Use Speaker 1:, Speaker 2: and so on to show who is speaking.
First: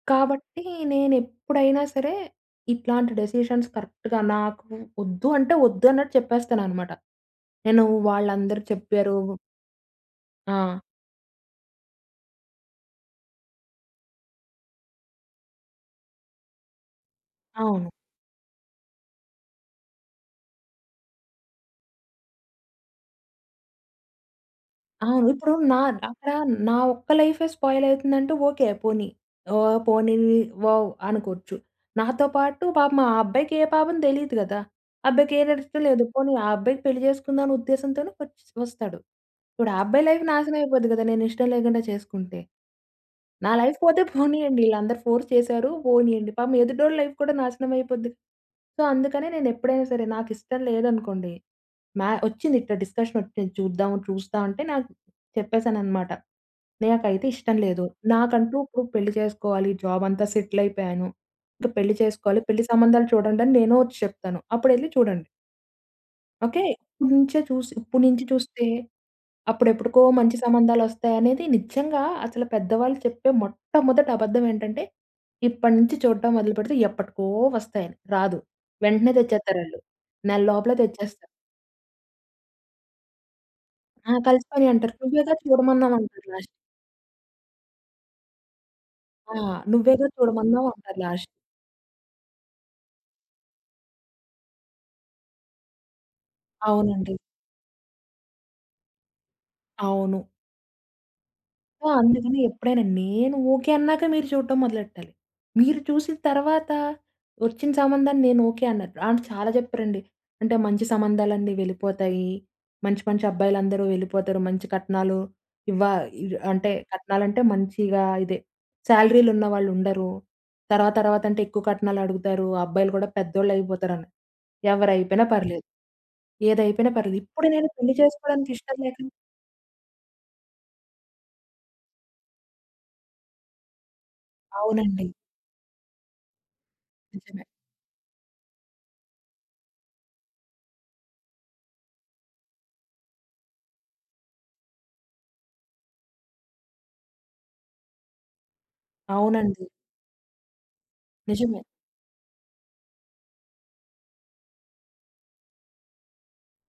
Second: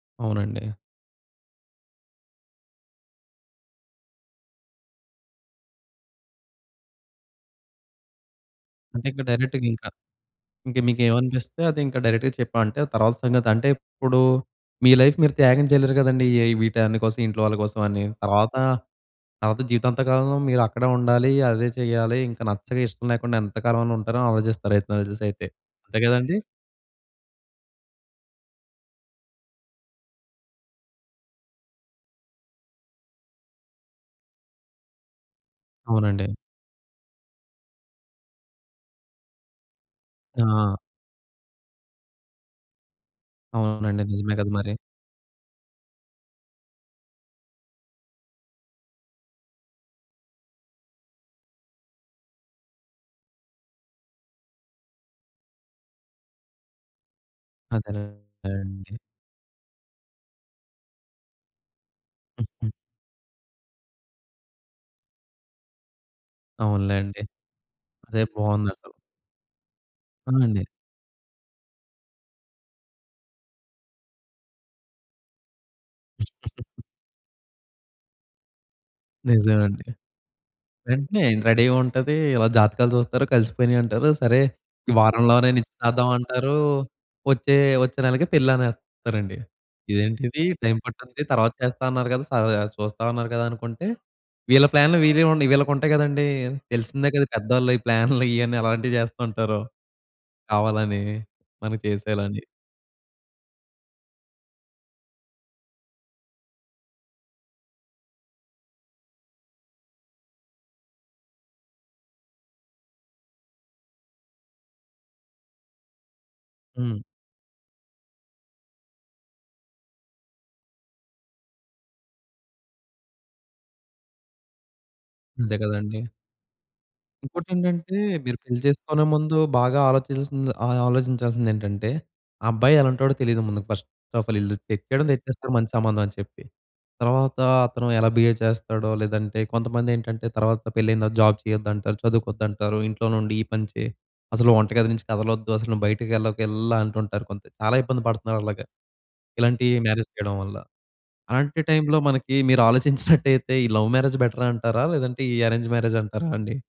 Speaker 1: కాబట్టి,
Speaker 2: అవునండి.
Speaker 1: నేనేప్పుడైనా సరే ఇట్లాంటి డెసిషన్స్ కరెక్ట్‌గా నాకు వొద్దు అంటే, వొద్దు అన్నట్టు చెప్పేస్తానన్నమాట. నేను వాళ్ళందరు
Speaker 2: అంటే
Speaker 1: చెప్పారు
Speaker 2: ఇంకా డైరెక్ట్‌గింకా. ఇంకా
Speaker 1: ఆ!
Speaker 2: మీకేమనిపిస్తే అదింకా డైరెక్ట్‌గా చెప్పామంటే తర్వాత సంగతంటే, ఇప్పుడు మీ లైఫ్ మీరు త్యాగం చేయలేరు గదండీ! ఏ వీటన్ని కోసం, ఇంట్లో వాళ్ళ
Speaker 1: అవును.
Speaker 2: కోసమని తర్వాత, తర్వాత జీవితాంత కాలంలో మీరక్కడే ఉండాలి, అదే చేయాలి ఇంకా నచ్చక ఇష్టం లేకుండా ఎంత కాలమని ఉంటారో ఆలోచిస్తారయితే,
Speaker 1: అవును.
Speaker 2: నాకుదెలి‌సై‌తే
Speaker 1: ఇప్పుడు నా
Speaker 2: అంతే
Speaker 1: అక్కడా
Speaker 2: గదండీ!
Speaker 1: నా ఒక్క లైఫే స్పాయిల్ అవుతుందంటే ఓకే పోనీ. ఓహ్! పోనీ వోవ్ అనుకోచ్చు. నాతో పాటు పాపం ఆ అబ్బాయికే పాపం దేలీదు గదా! ఆ అబ్బాయికేనాడిస్టంలేదు
Speaker 2: అవునండి.
Speaker 1: పోనీ ఆ అబ్బాయికి పెళ్లి చేసుకుందాం అనే ఉద్దేశంతోనే వచ్చి వస్తాడు. ఇప్పుడు ఆ అబ్బాయి లైఫ్
Speaker 2: ఆ!
Speaker 1: నాశనమయిపోద్ది కదా! నేనిష్టం లేకుండా చేసుకుంటే? నా లైఫ్ పోతే
Speaker 2: అవునండి. నిజమే కదా!
Speaker 1: పోనీయండి.
Speaker 2: మరి.
Speaker 1: వీళ్ళందరూ ఫోర్స్ చేశారు పోనీయండి. పాపం ఎదుటోళ్ళ లైఫ్ కూడా నాశనం అయిపోద్ది. సో అందుకనే నేనేప్పుడైనా సరే నాకిష్టం లేదనుకోండి మ్యా వచ్చింది ఇట్టా డిస్కషన్ ఒచ్చింది చూద్దాం చూస్తా అంటే నాకు చెప్పేసానన్నమాట. నాకైతే ఇష్టం లేదు నాకంటూ ఇప్పుడు
Speaker 2: అదేలేండి.
Speaker 1: పెళ్లి చేసుకోవాలి జాబ్ అంతా సెటిల్ అయిపోయాను. ఇంకా పెళ్లి చేసుకోవాలి పెళ్లి
Speaker 2: హుహు.
Speaker 1: సంబంధాలు చూడండి అని నేనే వచ్చి చెప్తాను అప్పుడేళ్లి చూడండి. ఓకే. ఇప్పుడు
Speaker 2: అవునులెండి.
Speaker 1: నించే చూసి ఇప్పడు
Speaker 2: అదే
Speaker 1: నుంచే చూస్తే,
Speaker 2: బావుందసలు.
Speaker 1: అప్పుడెప్పుడుకో
Speaker 2: ఆ!
Speaker 1: మంచి
Speaker 2: అండి.
Speaker 1: సంబంధాలొస్తాయనేది నిజంగా అసలు పెద్దవాళ్ళు చెప్పే మొట్టమొదటి అబద్ధమేంటంటే ఇప్పటి నుంచి చూడడం మొదలు పెడితే ఎప్పటికో వస్తాయని. రాదు వెంటనే
Speaker 2: నిజమే
Speaker 1: తెచ్చేతారాళ్ళు.
Speaker 2: అండి.
Speaker 1: నెల లోపలే
Speaker 2: వెంటనే
Speaker 1: తెచ్చేస్తారు.
Speaker 2: రెడీగుంటది ఇలా జాతకాలు జూస్తారు, కలిసిపోయినియంటారు
Speaker 1: ఆ!
Speaker 2: సరే ఈ
Speaker 1: కలిసిపోయాయంటారు. నువ్వే‌గా
Speaker 2: వారంలోనే
Speaker 1: చూడమన్నావంటారు లాస్ట్.
Speaker 2: నిచ్చి‌తర్దమంటారు వచ్చే వచ్చే నెలకి పెళ్ళి
Speaker 1: ఆ!
Speaker 2: అనేస్తారండి.
Speaker 1: నువ్వేగా
Speaker 2: ఇదేంటిది
Speaker 1: చూడమన్నావు
Speaker 2: టైం
Speaker 1: అంటారు
Speaker 2: పట్టానికి
Speaker 1: లాస్ట్.
Speaker 2: తర్వాత చేస్తా అన్నారు గదా! స ద చూస్తా అన్నారు గదా అనుకుంటే, వీళ్ళ ప్లాన్లు వీరివండి వీళ్ళకుంటాయి గదండీ! తెలిసిందే
Speaker 1: అవునండి.
Speaker 2: కదా! పెదోళ్ళు ఈ ప్లాన్లు ఇయన్నీ ఎలాంటివి జేస్తూ ఉంటారో.
Speaker 1: అవును.
Speaker 2: కావాలని మనకి
Speaker 1: సో, అందుకని
Speaker 2: చేసేయాలని.
Speaker 1: ఎప్పుడైనా నేను ఓకే. అన్నాక మీరు చూడటం మొదలెట్టాలి. మీరు చూసిన తర్వాత ఒచ్చిన సంబంధాన్ని నేను ఓకే అనరు. అంటే చాలా చెప్పారండి. అంటే మంచి సంబంధాలన్నీ వెళ్ళిపోతాయి. మంచి, మంచి అబ్బాయిలందరూ వెళ్ళిపోతారు. మంచి కట్నాలు ఇవ్వా ఇ అంటే
Speaker 2: హ్మ్.
Speaker 1: కట్నాలంటే మంచిగా ఇదే సాలరీలు ఉన్నవాళ్ళువుండరు. తర్వాత, తర్వాత అంటే ఎక్కువ కట్నాలడుగుతారు అబ్బాయిలు కూడా పెద్దోళ్ళు అయిపోతారని. ఎవరైపోయినా
Speaker 2: అంతే
Speaker 1: పర్లేదు.
Speaker 2: కదండీ.
Speaker 1: ఏదైపోయినా పర్లేదు. ఇప్పుడు నేను పెళ్లి
Speaker 2: ఇంకోటేంటంటే మీరు
Speaker 1: చేసుకోడానికి
Speaker 2: పెళ్లి
Speaker 1: ఇష్టం
Speaker 2: చేసుకునే
Speaker 1: లేకనే
Speaker 2: ముందు బాగా ఆలోచించాల్సిది ఆహ్, ఆలోచించాల్సిందేటంటే ఆ అబ్బాయి ఎలాంటాడో తెలియదు ముందుకు ఫస్ట్ ఆఫ్ ఆల్ ఈళ్ళు తెచ్చేయడం
Speaker 1: అవునండి.
Speaker 2: తెచ్చేస్తారు మంచి సంబంధం అని చెప్పి. తరువాత
Speaker 1: నిజమే.
Speaker 2: అతను ఎలా బిహేవ్ చేస్తాడో లేదంటే కొంతమందెంటంటే తరువాత పెళ్లైన తర్వాత జాబ్ చేయొద్దంటారు, చదువుకోవద్దంటారు, ఇంట్లోనుండి ఈ పని చెయి. అసలు వంట గది నుంచి కదలొద్దు అసలు నువ్వు బయటికేళ్ళకిలలా అంటుంటారు కొంత చాలా ఇబ్బంది పడుతున్నారు అలాగా.
Speaker 1: అవునండి.
Speaker 2: ఇలాంటి మ్యారేజ్ చేయడం వల్ల. అలాంటి
Speaker 1: నిజమే.
Speaker 2: టైమ్‌లో మనకి మీరాలోచించినట్టయితే ఈ లవ్ మ్యారేజ్ బెటరంటారా? లేదంటే ఈ అరేంజ్ మ్యారేజంటారా అండి?